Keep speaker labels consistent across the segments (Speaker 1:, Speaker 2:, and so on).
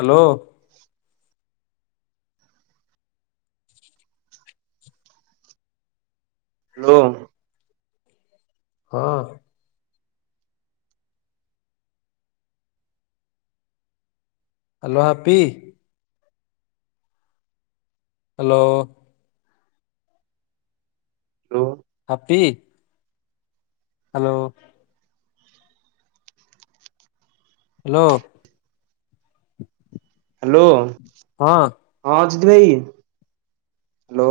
Speaker 1: Hello.
Speaker 2: [inaudible] [inaudible] ଲୋ।
Speaker 1: ହଁ। Hello happy? Hello.
Speaker 2: ଲୋ।
Speaker 1: Happy. Hello. Hello.
Speaker 2: Hello.
Speaker 1: ହଁ।
Speaker 2: ହଁ ଅଜିତି ଭାଇ ହାଲୋ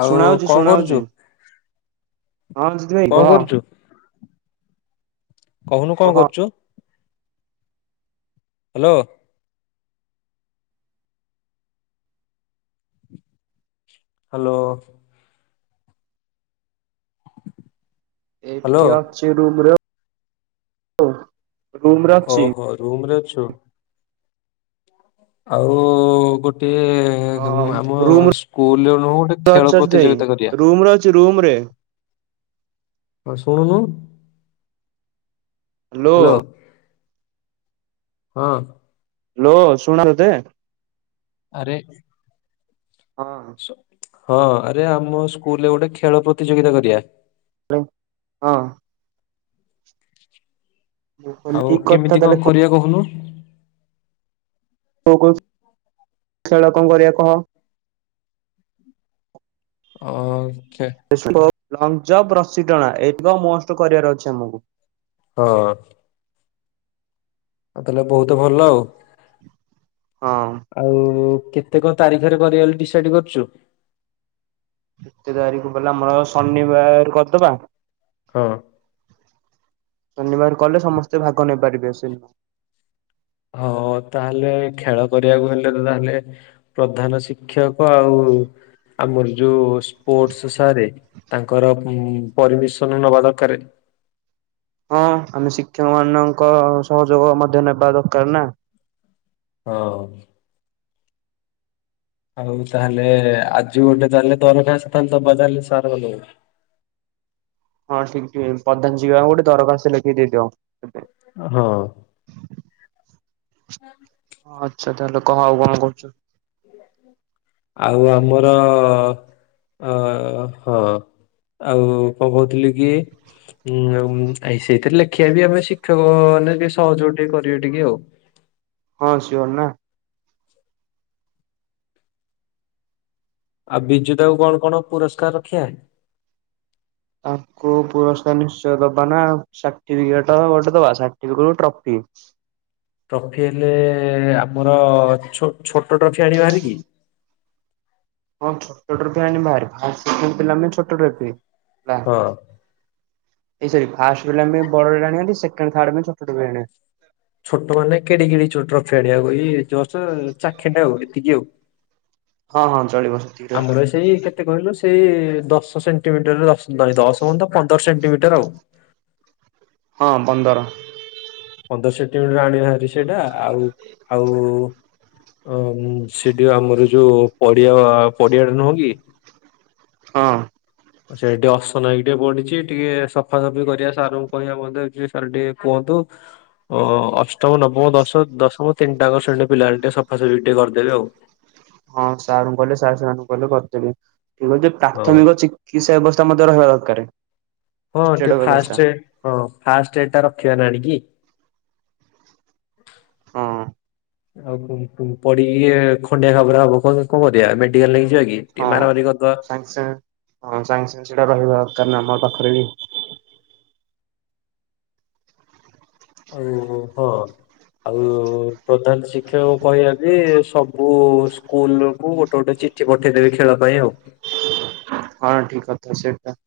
Speaker 1: ଆଉ
Speaker 2: ଶୁଣାହଉଛି
Speaker 1: କଣ କରୁଛୁ
Speaker 2: ଶୁଣାହଉଛି। ହଁ ଅଜିତି ଭାଇ
Speaker 1: କଣ
Speaker 2: କହ?
Speaker 1: କରୁଛୁ କହୁନୁ କଣ
Speaker 2: କହ
Speaker 1: କର୍ଚୁ? ହାଲୋ। ହାଲୋ। ହ୍ୟାଲୋ
Speaker 2: ଏଇଠି ଅଛି ରୁମ୍ ରେ ଅଉ
Speaker 1: ଓହୋ ରୁମ୍ ରେ ଅଛୁ। ଆଉ ଗୋଟିଏ ହେ
Speaker 2: ହଁ
Speaker 1: ହେମ ଆମ
Speaker 2: ରୁମରେ
Speaker 1: ସ୍କୁଲ୍ ରେ ନୁହଁ ଗୋଟେ
Speaker 2: ଅଛି
Speaker 1: ଖେଳ
Speaker 2: ଅଜିତ ଭାଇ
Speaker 1: ପ୍ରତିଯୋଗିତା କରିବା।
Speaker 2: ରୁମରେ ରୁମରେ
Speaker 1: ହଉ ଶୁଣୁନୁ?
Speaker 2: ହ୍ୟାଲୋ।
Speaker 1: ହଁ।
Speaker 2: ହ୍ୟାଲୋ ଶୁଣା ତତେ
Speaker 1: ଆରେ
Speaker 2: ହଁ
Speaker 1: ହଁ ଆରେ ଆମ ସ୍କୁଲରେ ଗୋଟେ ଖେଳ ପ୍ରତିଯୋଗିତା କରିବା?
Speaker 2: ହ ହଁ। ମୁଁ କହିଲି
Speaker 1: ଆଉ
Speaker 2: ଠିକ କଥା
Speaker 1: କେମିତି
Speaker 2: ତାହେଲେ
Speaker 1: କଣ କରିବା କହୁନୁ?
Speaker 2: କେ କେ ଖେଳ କଣ କରିବା କହ?
Speaker 1: ଅ ଖେ
Speaker 2: ଲଙ୍ଗଜପ ରଶୀଟଣା ଏଇତକ ମୋଷ୍ଟ କରିବାର ଅଛି ଆମକୁ।
Speaker 1: ହଁ। ଆଉ ତାହେଲେ ବହୁତ ଭଲ ଆଉ
Speaker 2: ହଁ।
Speaker 1: ଆଉ କେତେ କଣ ତାରିଖରେ କରିବା ଡିସାଇଡ କରୁଛୁ?
Speaker 2: କେତେ ତାରିଖ ବଲା ଆମର ଶନିବାର କରିଦବା।
Speaker 1: ହଁ।
Speaker 2: ଶନିବାର କଲେ ସମସ୍ତେ ଭାଗ ନେଇପାରିବେ ସେ
Speaker 1: ହଉ ତାହେଲେ ଖେଳ କରିବାକୁ ହେଲେ ତ ତାହେଲେ ପ୍ରଧାନ ଶିକ୍ଷକ ଆଉ ଆମର ଯୋଉ ସ୍ପୋର୍ଟସ ସାରେ ତାଙ୍କର ପରମିସନ ନବା ଦରକାର।
Speaker 2: ହଁ ଆମେ ଶିକ୍ଷକ ମାନଙ୍କ ସହଯୋଗ ମଧ୍ୟ ନେବା ଦରକାର ନା?
Speaker 1: ହଁ। ଆଉ ତାହେଲେ ଆଜି ଗୋଟେ ଚାଲେ ଦରଖାସ୍ତ ଦବା ଚାଲେ ସାରମାନଙ୍କୁ।
Speaker 2: ହଁ ଠିକ ଟିକେ ବର୍ତମାନ ଯିବା ଗୋଟେ ଦରଖାସ୍ତ୍ ଲେଖି ଦେଇଦିଅ।
Speaker 1: ହଁ। ହଁ
Speaker 2: ହଁ ଆଛା ତାେହାଲେ ଆଉ କଣ କରୁଛୁ?
Speaker 1: ଆଉ ଆମର ଅ ହଁ। ଆଉ କଣ କହୁଥିଲି କି? ଉଁ ଆ ସେଇଥିରେ ଲେଖିବା ବି ଆମେ ଶିକ୍ଷକ ମାନେ ଟିକେ ସହଯୋଗ ଟିକେ କରିବେ ଟିକେ ଆଉ
Speaker 2: ହଁ ସିଓର ନା?
Speaker 1: ଆଉ ବିଜୁତାକୁ କଣ କଣ ପୁରସ୍କାର ରଖିବା?
Speaker 2: ତାଙ୍କୁ ପୁରସ୍କାର ନିଶ୍ଚୟ ଦବା ନା ସାର୍ଟିଫିକେଟ ଗୋଟେ ଦବା ସାର୍ଟିଫିକେଟକୁ ଟ୍ରଫି।
Speaker 1: ଟ୍ରଫି ହେଲେ ଆମର ଛୋଟ ଟ୍ରଫି ଆଣିବାଭାରି କି?
Speaker 2: ହଁ ଛୋଟ ଟ୍ରଫି ଆଣିବା ଭାରି ଫାଷ୍ଟ ସେକେଣ୍ଡ ପିଲା ପାଇଁ ଛୋଟ ଟ୍ରଫି। ହେଲା
Speaker 1: ହଁ।
Speaker 2: ଏଇ ସରି ଫାଷ୍ଟେ ପିଲାଙ୍କ ପାଇଁ ବଡ ଟ୍ରଫି ଆଣିବା ଭାରି ସେକେଣ୍ଡ ଥାଡ ପାଇଁ ଛୋଟ ଟ୍ରଫି ଆଣିବା।
Speaker 1: ଛୋଟ ମାନେ କେଡି କେଡି ଛୋଟ ଟ୍ରଫି ଆଣିବା [unintelligible] ଏଇ ଚାଖଣ୍ଡେ ଆଉ ଏତିକି ଆଉ
Speaker 2: ହଁ ହଁ ଚଳିବ ସେତିକିରେ
Speaker 1: ଆମର ସେଇ କେତେ କହିଲୁ ସେଇ ଦଶ ସେଣ୍ଟିମିଟର ଦଶ ହ ପନ୍ଦର ସେଣ୍ଟିମିଟର ଆଉ
Speaker 2: ହଁ ପନ୍ଦର।
Speaker 1: ପନ୍ଦର ସେଣ୍ଟିମିଟର ଆଣିବାଭାରି ସେଇଟା ଆଉ ଆଉ ଅ ସେଠି ଆମର ଯୋଉ ପଡିଆ ପଡିଆ ଟା ନୁହଁ କି?
Speaker 2: ହଁ।
Speaker 1: ସେଇଟି ଅସନା ହେଇଟିକେ ବଡିଚି ଟିକେ ସଫାସଫି କରିଆ ସାର୍ ଙ୍କୁ କହିବା [inaudible] ସାର୍ ଟିକେ କୁହନ୍ତୁ। ଓ ଅଷ୍ଟମ ନବମ ଦଶ ଦଶମ ତିନିଟାଙ୍କ ଶ୍ରେଣି ରପିଲା ହେଲେ ଟିକେ ସଫାସଫି ଟିକେ କରିଦେବେ ଆଉ।
Speaker 2: ହଁ ସାର୍ଙ୍କୁ କହିଲେ ସାର୍ ସେମାନଙ୍କୁ କହିଲେ କରିଦେବେ ଠିକ୍ ଅଛି।
Speaker 1: ହଁ
Speaker 2: ପ୍ରାଥମିକ ଚିକ୍ ଚିକିତ୍ସା ବେବସ୍ଥା ମଧ୍ୟ ରହିବା ଦରକାରେ।
Speaker 1: ହଁ ଟିକେ ଫାଷ୍ଟେ ରେ ହଁ ଫାଷ୍ଟେ ଏ ଟା ରଖିବା ନା ଆଣିକି।
Speaker 2: ହଁ
Speaker 1: ଆଉ କୁମ୍ କୁମ୍ ପଡିକି ଖଣ୍ଡିଆ ଖାବରା ହବ କଁ କଁ କରିଆ ମେଡିକାଲ୍ ନେଇକି ଯିବା କି?
Speaker 2: ହଁ
Speaker 1: କେମେରା ଧରିକି କରିଦବା।
Speaker 2: ସାଙ୍ଗେ ସାଙ୍ଗେ ହଁ ସାଙ୍ଗେ ସାଙ୍ଗେ ସେଇଟା ରହିବା କାରଣ ଆମ ପାଖରେ ବି
Speaker 1: ଆଉ ହଁ। ଆଉ ପ୍ରଧାନ ଶିକ୍ଷକ ଙ୍କୁ କହିଆ ଯେ ସବୁ ସ୍କୁଲ କୁ ଗୋଟେ ଗୋଟେ ଚି ଚିଠି ପଠେଇଦେବେ ଖେଳ ପାଇଁ ଆଉ।
Speaker 2: ହଁ ଠିକ୍ କଥା ସେଟା।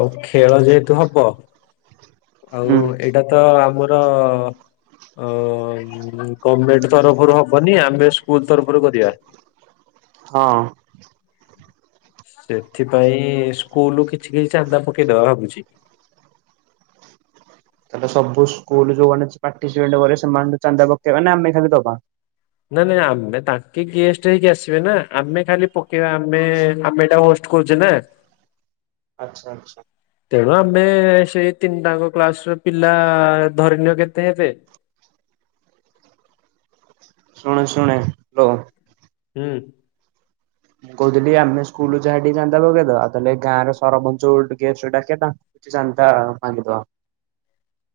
Speaker 1: ଆଉ ଖେଳ ଯେହେତୁ ହବ,
Speaker 2: ହୁଁ
Speaker 1: ଆଉ ଏଇଟା ତ ଆମର ଗର୍ମେଣ୍ଟ ତରଫରୁ ହବନି ଆମେ ସ୍କୁଲ ତରଫରୁ କରିବା।
Speaker 2: ହଁ।
Speaker 1: ସେଥିପାଇଁ ସ୍କୁଲ ରୁ କିଛି କିଛି ଚାନ୍ଦା ପକେଇ ଦବା ଭାବୁଚି।
Speaker 2: ତାହେଲେ ସବୁ ସ୍କୁଲ ଯୋଉମାନେ ଆସି ପାର୍ଟିସିପେଟ୍ କରିବେ ସେମାନଙ୍କୁୁ ଚାନ୍ଦା ପକେଇବା ନା ଆମେ ଖାଲି ଦବା?
Speaker 1: ନା ନା ନାଇଁ ଆମେ ତାଙ୍କେ ଗେଷ୍ଟ ହେଇକି ଆସିବେ ନା ଆମେ ଖାଲି ପକେଇବା ଆମେ [inaudible] କହୁଚି ନା।
Speaker 2: ଆଚ୍ଛା ଆଚ୍ଛା।
Speaker 1: ତେଣୁ ଆମେ ସେଇ ତିନି ଟାଙ୍କ କ୍ଲାସ ର ପିଲା ଧରି ନିଅ କେତେ ହେବେ?
Speaker 2: ଶୁଣ ଶୁଣ ବ୍ରୋ।
Speaker 1: ହୁଁ।
Speaker 2: ମୁଁ କହୁଥିଲି ଆମେ ସ୍କୁଲ ଯାହାବି ଚାନ୍ଦା ପକେଇଦବା ଆଉ ତା ଏଲେ ଗାଁର ସରପଞ୍ଚଙ୍କୁ ଟିକେ ଡାକିଆ ତା କିଛି ଚାନ୍ଦା ମାଗିଦବା।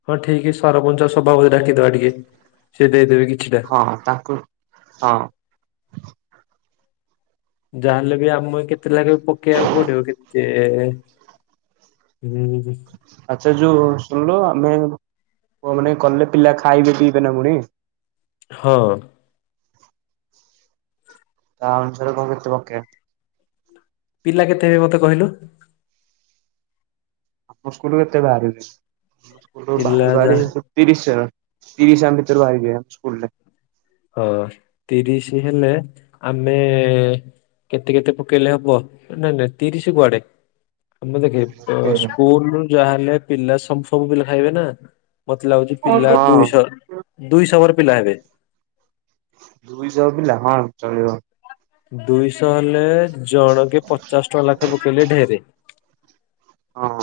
Speaker 1: ହଁ ଠିକ୍ ସରପଞ୍ଚ ସଭାପତି କି ଡାକିଦେବା ଟିକେ ସିଏ ଦେଇଦେବେ କିଛିଟା।
Speaker 2: ହଁ, ତାକୁ ହଁ।
Speaker 1: ଯାହାହେଲେ ବି ଆମକୁ କେତେ ଲାଖେ ପକେଇଆକୁ ପଡିବ କେତେ ହୁଁ।
Speaker 2: ଆଚ୍ଛା ଯୋଉ ଶୁଣିଲ ଆମେ ମାନେ [inaudible] କଲେ ପିଲା ଖାଇବେ ପିଇବେ ନା ପୁଣି।
Speaker 1: ହଁ।
Speaker 2: ତା ଅନୁସାରେ କଁ କେତେ ପକେଇଆ?
Speaker 1: ପିଲା କେତେ ହେବେ ମତେ କହିଲୁ?
Speaker 2: ଆମ ସ୍କୁଲୁ ଏତେ ବାହାରିିବେନି ଆମ ସ୍କୁଲ୍ ରୁ
Speaker 1: ପିଲା
Speaker 2: ବାହାରୁ
Speaker 1: ଯା
Speaker 2: ବାହାରି ସେ ତିରିଶ୍ ଜଣ ତିରିଶ୍ ଜଣ ଭିତରେ ବାହାରି ଯିବେ ସ୍କୁଲରେ।
Speaker 1: ହଁ, ତିରିଶି ହେଲେ ଆମେ କେତେ କେତେ ପକେଇଲେ ହବ ଏ ନାଇଁ ନାଇଁ ତିରିଶି କୁଆଡେ। ମାନେ ଦେଖେ ସ୍କୁଲୁ ଯାହା ହେଲେ ପିଲା ସମ୍ ସବୁ ପିଲା ଖାଇବେ ନା? ମତେ ଲାଗୁଚି ପିଲା
Speaker 2: ହଁ
Speaker 1: ଦୁଇଶହ ଦୁଇଶହ ଓଭର ପିଲା ହେବେ।
Speaker 2: ଦୁଇଶହ ପିଲା ହଁ ଚଳିବ।
Speaker 1: ଦୁଇଶହ ହେଲେ ଜଣକେ ପଚାଶ୍ ଟଙ୍କା ଲାଖେ ପକେଇଲେ ଢେର୍।
Speaker 2: ହଁ।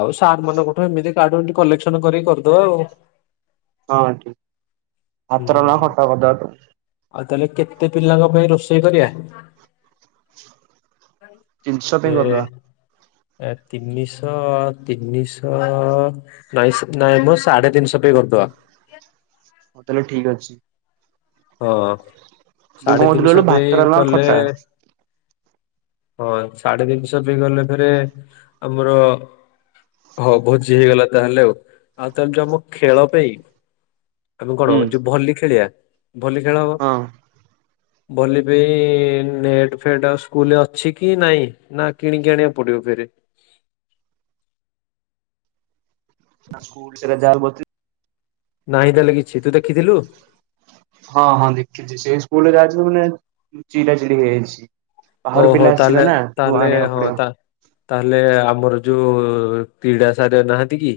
Speaker 1: ଆଉ ସାର୍ ମାନଙ୍କଠୁ ଏମିତି କାଠୁ ଏମି କଲେକ୍ସନ୍ କରିକି କରିଦବା ଆଉ।
Speaker 2: ହଁ ଠିକ୍ ଭାତ ଡାଲମା
Speaker 1: ହୁଁ
Speaker 2: ଖଟା କରିଦବା ତ।
Speaker 1: ଆଉ ତାହେଲେ କେତେ ପିଲାଙ୍କ ପାଇଁ ରୋଷେଇ କରିବା?
Speaker 2: ତିନିଶହ ପାଇଁ
Speaker 1: ଏ
Speaker 2: କରିଦବା
Speaker 1: ଏ ତିନିଶହ ତିନିଶହ ନାଇଁ ସେ ନାଇଁ ମ ସାଢେ ତିନିଶହ ପାଇଁ କରିଦବା।
Speaker 2: ହଉ ତାହାଲେ ଠିକ୍ ଅଛି।
Speaker 1: ହଁ
Speaker 2: ମୁଁ କଣ
Speaker 1: ସାଢେ
Speaker 2: କହୁଥିଲି କହିଲୁ
Speaker 1: ତିନିଶହ
Speaker 2: ଭାତ
Speaker 1: ପାଇଁ
Speaker 2: ଡାଲମା
Speaker 1: କଲେ
Speaker 2: ଖଟା
Speaker 1: ହଁ ସାଢେ ତିନିଶହ ପାଇଁ କଲେ ଫେରେ ଆମର ହଁ ଭୋଜୀ ହେଇଗଲା ତାହେଲେ ଆଉ ଆଉ ତାହାଲେ ଯୋଉ ଆମ ଖେଳ ପାଇଁ ଆମେ
Speaker 2: ହୁଁ
Speaker 1: କଣ ଯୋଉ ଭଲି ଖେଳିବା ଭଲି ଖେଳ ହବ।
Speaker 2: ହଁ
Speaker 1: ଭଲି ପେଇଁ ନେଟ୍ ଫେଟ୍ ଆଉ ସ୍କୁଲରେ ଅଛି କି ନାଇଁ। ନା କିଣିକି ଆଣିବାକୁ ପଡିବ ଫେରେ।
Speaker 2: ସେରା ସ୍କୁଲ୍ [unintelligible]
Speaker 1: ନାହିଁ ତାହେଲେ କିଛି ତୁ ଦେଖିଥିଲୁ।
Speaker 2: ହଁ ହଁ ଦେଖିଚି ସେଇ ସ୍କୁଲ ଯାଇଥିଲୁ ମାନେ ଚିରା ଚିରି ହେଇଯାଇଛି। ବାହାରୁ
Speaker 1: ଓହୋ
Speaker 2: ପିଲା ଆସିବେ
Speaker 1: ତାହାଲେ
Speaker 2: ନା ସବୁ
Speaker 1: ତାହାଲେ
Speaker 2: ଆଣିବାକୁ
Speaker 1: ହଁ
Speaker 2: ପଡିବ
Speaker 1: ତା ତାହେଲେ ଆମର ଯୋଉ କ୍ରୀଡ଼ା ସାରେ ନାହାନ୍ତି କି।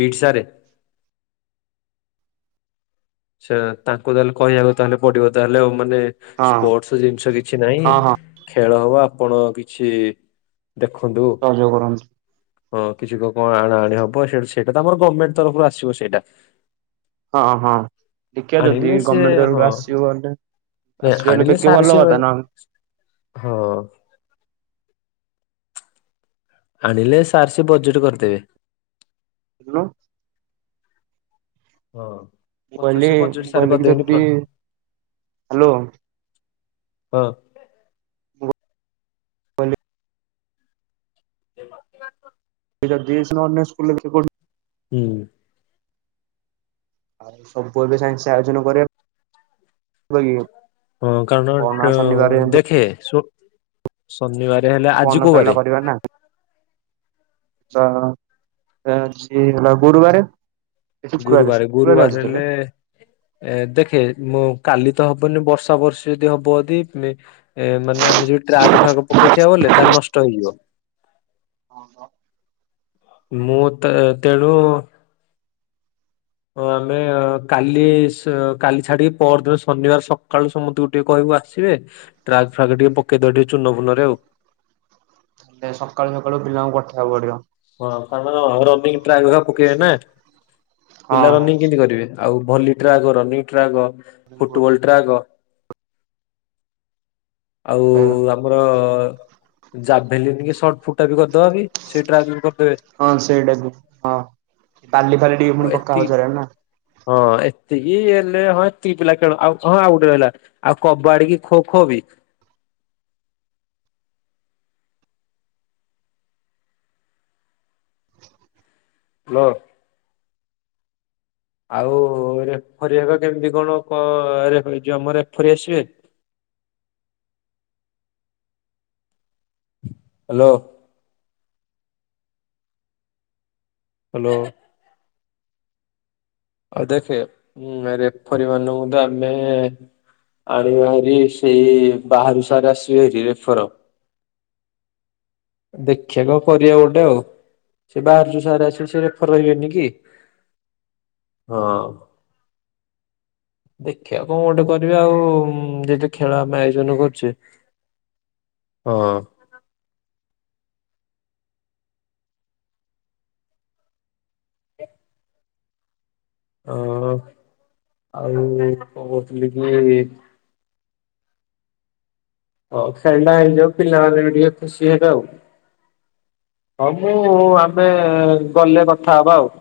Speaker 1: ପିଟ୍ ସାରେ। ସେ ତାଙ୍କୁ ତାହେଲେ କହିବାକୁ ତାହେଲେ ପଡିବ ତାହେଲେ ଆଉ ମାନେ
Speaker 2: ହଁ
Speaker 1: ସ୍ପୋର୍ଟସ ଜିନିଷ କିଛି
Speaker 2: ହଁ
Speaker 1: ନାହିଁ
Speaker 2: ହଁ
Speaker 1: ଖେଳ ହବ ଆପଣ କିଛି ଦେଖନ୍ତୁ।
Speaker 2: ସହଯୋଗ କରନ୍ତୁ
Speaker 1: ହଁ କିଛି କ କଣ ଆଣା ଆଣି ହବ ସେଇ ସେଇଟା ତ ଆମର ଗମେଣ୍ଟେ ତରଫରୁ ଆସିବ ସେଇଡା।
Speaker 2: ହଁ ହଁ। ଦେଖିବା ଯଦି
Speaker 1: ଆଣିଲେ ସେ
Speaker 2: ଗମେଣ୍ଟେ ତରଫୁ
Speaker 1: ହଁ
Speaker 2: ଆସି ଗଲେ
Speaker 1: ନାଇଁ
Speaker 2: ଆସି ଗଲେ
Speaker 1: ଆଣିଲେ
Speaker 2: ବେଗି
Speaker 1: ସାର୍ ସେ
Speaker 2: ଭଲ କଥା ନହନେ
Speaker 1: ହଁ। ଆଣିଲେ ସାର୍ ସେ ବଜେଟ୍ କରିଦେବେ।
Speaker 2: [unintelligible]
Speaker 1: ହଁ ପଛରେ
Speaker 2: କହିଲି
Speaker 1: ସେ ବଜେଟ୍
Speaker 2: ମୁଁ
Speaker 1: ସାର
Speaker 2: କହିଲି କି
Speaker 1: କରିଦେବେନି
Speaker 2: ଯଦି ହ୍ୟାଲୋ
Speaker 1: [unintelligible] ହଁ।
Speaker 2: ମୁଁ [unintelligible]
Speaker 1: [unintelligible]
Speaker 2: [unintelligible]
Speaker 1: ହୁଁ।
Speaker 2: ଆଉ ସବୁ ଏବେ ସାଙ୍ଗେ ସାଙ୍ଗେ ଆୟୋଜନ କରିବା [unintelligible]
Speaker 1: ହଁ
Speaker 2: ପଅରଦିନ
Speaker 1: କାରଣ
Speaker 2: ଶନିବାର
Speaker 1: ଦେଖେ ଶୁ ଶନିବାରେ ହେଲେ ଆଜି
Speaker 2: ପଅରଦିନ
Speaker 1: କୋଉ
Speaker 2: ଖେଳଟା
Speaker 1: ବାରେ।
Speaker 2: କରିବା ନା। ତ ଆଜି ହେଲା ଗୁରୁବାରେ। ଏ ଶୁକ୍ରବାରେ
Speaker 1: ଗୁରୁବାରେ
Speaker 2: ଶୁକ୍ରବାରେ
Speaker 1: ଗୁରୁବାରେ
Speaker 2: ଆଜି ତାହେଲେ।
Speaker 1: ହେଲେ। ଏ ଦେଖେ ମୁଁ କାଲି ତ ହବନି ବର୍ଷା ବର୍ଷୀ ଯଦି ହବ ଯଦି ମେ ଏ ମାନେ ଆମେ ଯୋଉ ଟ୍ରାକ ଫ୍ରାକ ପକେଇଥିବା ବୋଲେ ତାହେଲେ ନଷ୍ଟ ହେଇଯିବ। ମୁଁ ତ ତେଣୁ ଓ ଆମେ କାଲି ସ୍ କାଲି ଛାଡିକି ପହରଦିନ ଶନିବାର ସକାଳୁ ସମସ୍ତେ ଉ ଟିକେ କହିବୁ ଆସିବେ ଟ୍ରାକ୍ ଫ୍ରାକ୍ ଟିକେ ପକେଇଦେବା ଟିକେ ଚୁନ ଫୁନରେ ଆଉ
Speaker 2: ଏ ସକାଳୁ ସକାଳୁ ପିଲାଙ୍କୁ ପଠେଇବାକୁ ପଡ଼ିବ।
Speaker 1: ହଁ କାରଣ ରନିଙ୍ଗୀ ଟ୍ରାକ୍ ଫ୍ରାକ୍ ପକେଇବେ ନା ପିଲା ରନିଙ୍ଗୀ କେମିତି
Speaker 2: ହଁ
Speaker 1: କରିବେ ଆଉ volley track running track football track ଆଉ
Speaker 2: ହଁ।
Speaker 1: ଆମର ଜାଭେଲିଙ୍ଗ ସଟ ଫୁଟା ବି କରିଦବାକି ସେଇ ଟ୍ରାଭେଲ କରିଦେବେ
Speaker 2: ହଁ ସେଇଟାକୁ ହଁ ବାଲି ଫାଲି ଟିକେ
Speaker 1: ଓ
Speaker 2: ପୁଣି ପକା
Speaker 1: ଏତିକି
Speaker 2: ହଉଛି
Speaker 1: ହଁ ଏତିକି ହେଲେ ହଁ ଏତିକି ପିଲା ଖେଳ ଆଉ ହଁ ଆଉ ଗୋଟେ ରହିଲା। ଆଉ କବାଡ଼ି କି ଖୋ ଖୋ ବି ହଁ। ଆଉ ରେଫରି ୟାର କେମିତି କଣ କ ରେ ଯମ ରେଫରି ୟସନ ହ୍ୟାଲୋ ହ୍ୟାଲୋ ଆଉ ଦେଖେ ଉଁ ରେଫରିୟା ମାନଙ୍କୁ ତ ଆମେ ଆଣିବା ହେରି ସେଇ ବାହାରୁ ସାର ଆସିବେ ରେଫର୍ ଦେଖିବା କଣ କରିବା ଗୋଟେ ଆଉ। ସେ ବାହାରୁ ଯୋଉଁ ସାର ଆସିବେ ସେ ରେଫର୍ ରହିବେନି କି? ହଁ। ଦେଖିବା କଣ ଗୋଟେ କରି ଆଉ ଯେହେତୁ ଖେଳ ଆମେ ଆୟୋଜନ କରୁଛେ ହଁ। ଓ ହୋ ଆଉ କଣ କହୁଥିଲି କି ହଉ ସେଣ୍ଡା ହେଇଯାଉ ପିଲାମାନେ ଟିକ ଖୁସି ହେବେ ଆଉ। ହଁ ମୁଁ ଆମେ ଗଲେ କଥା ହବା ଆଉ।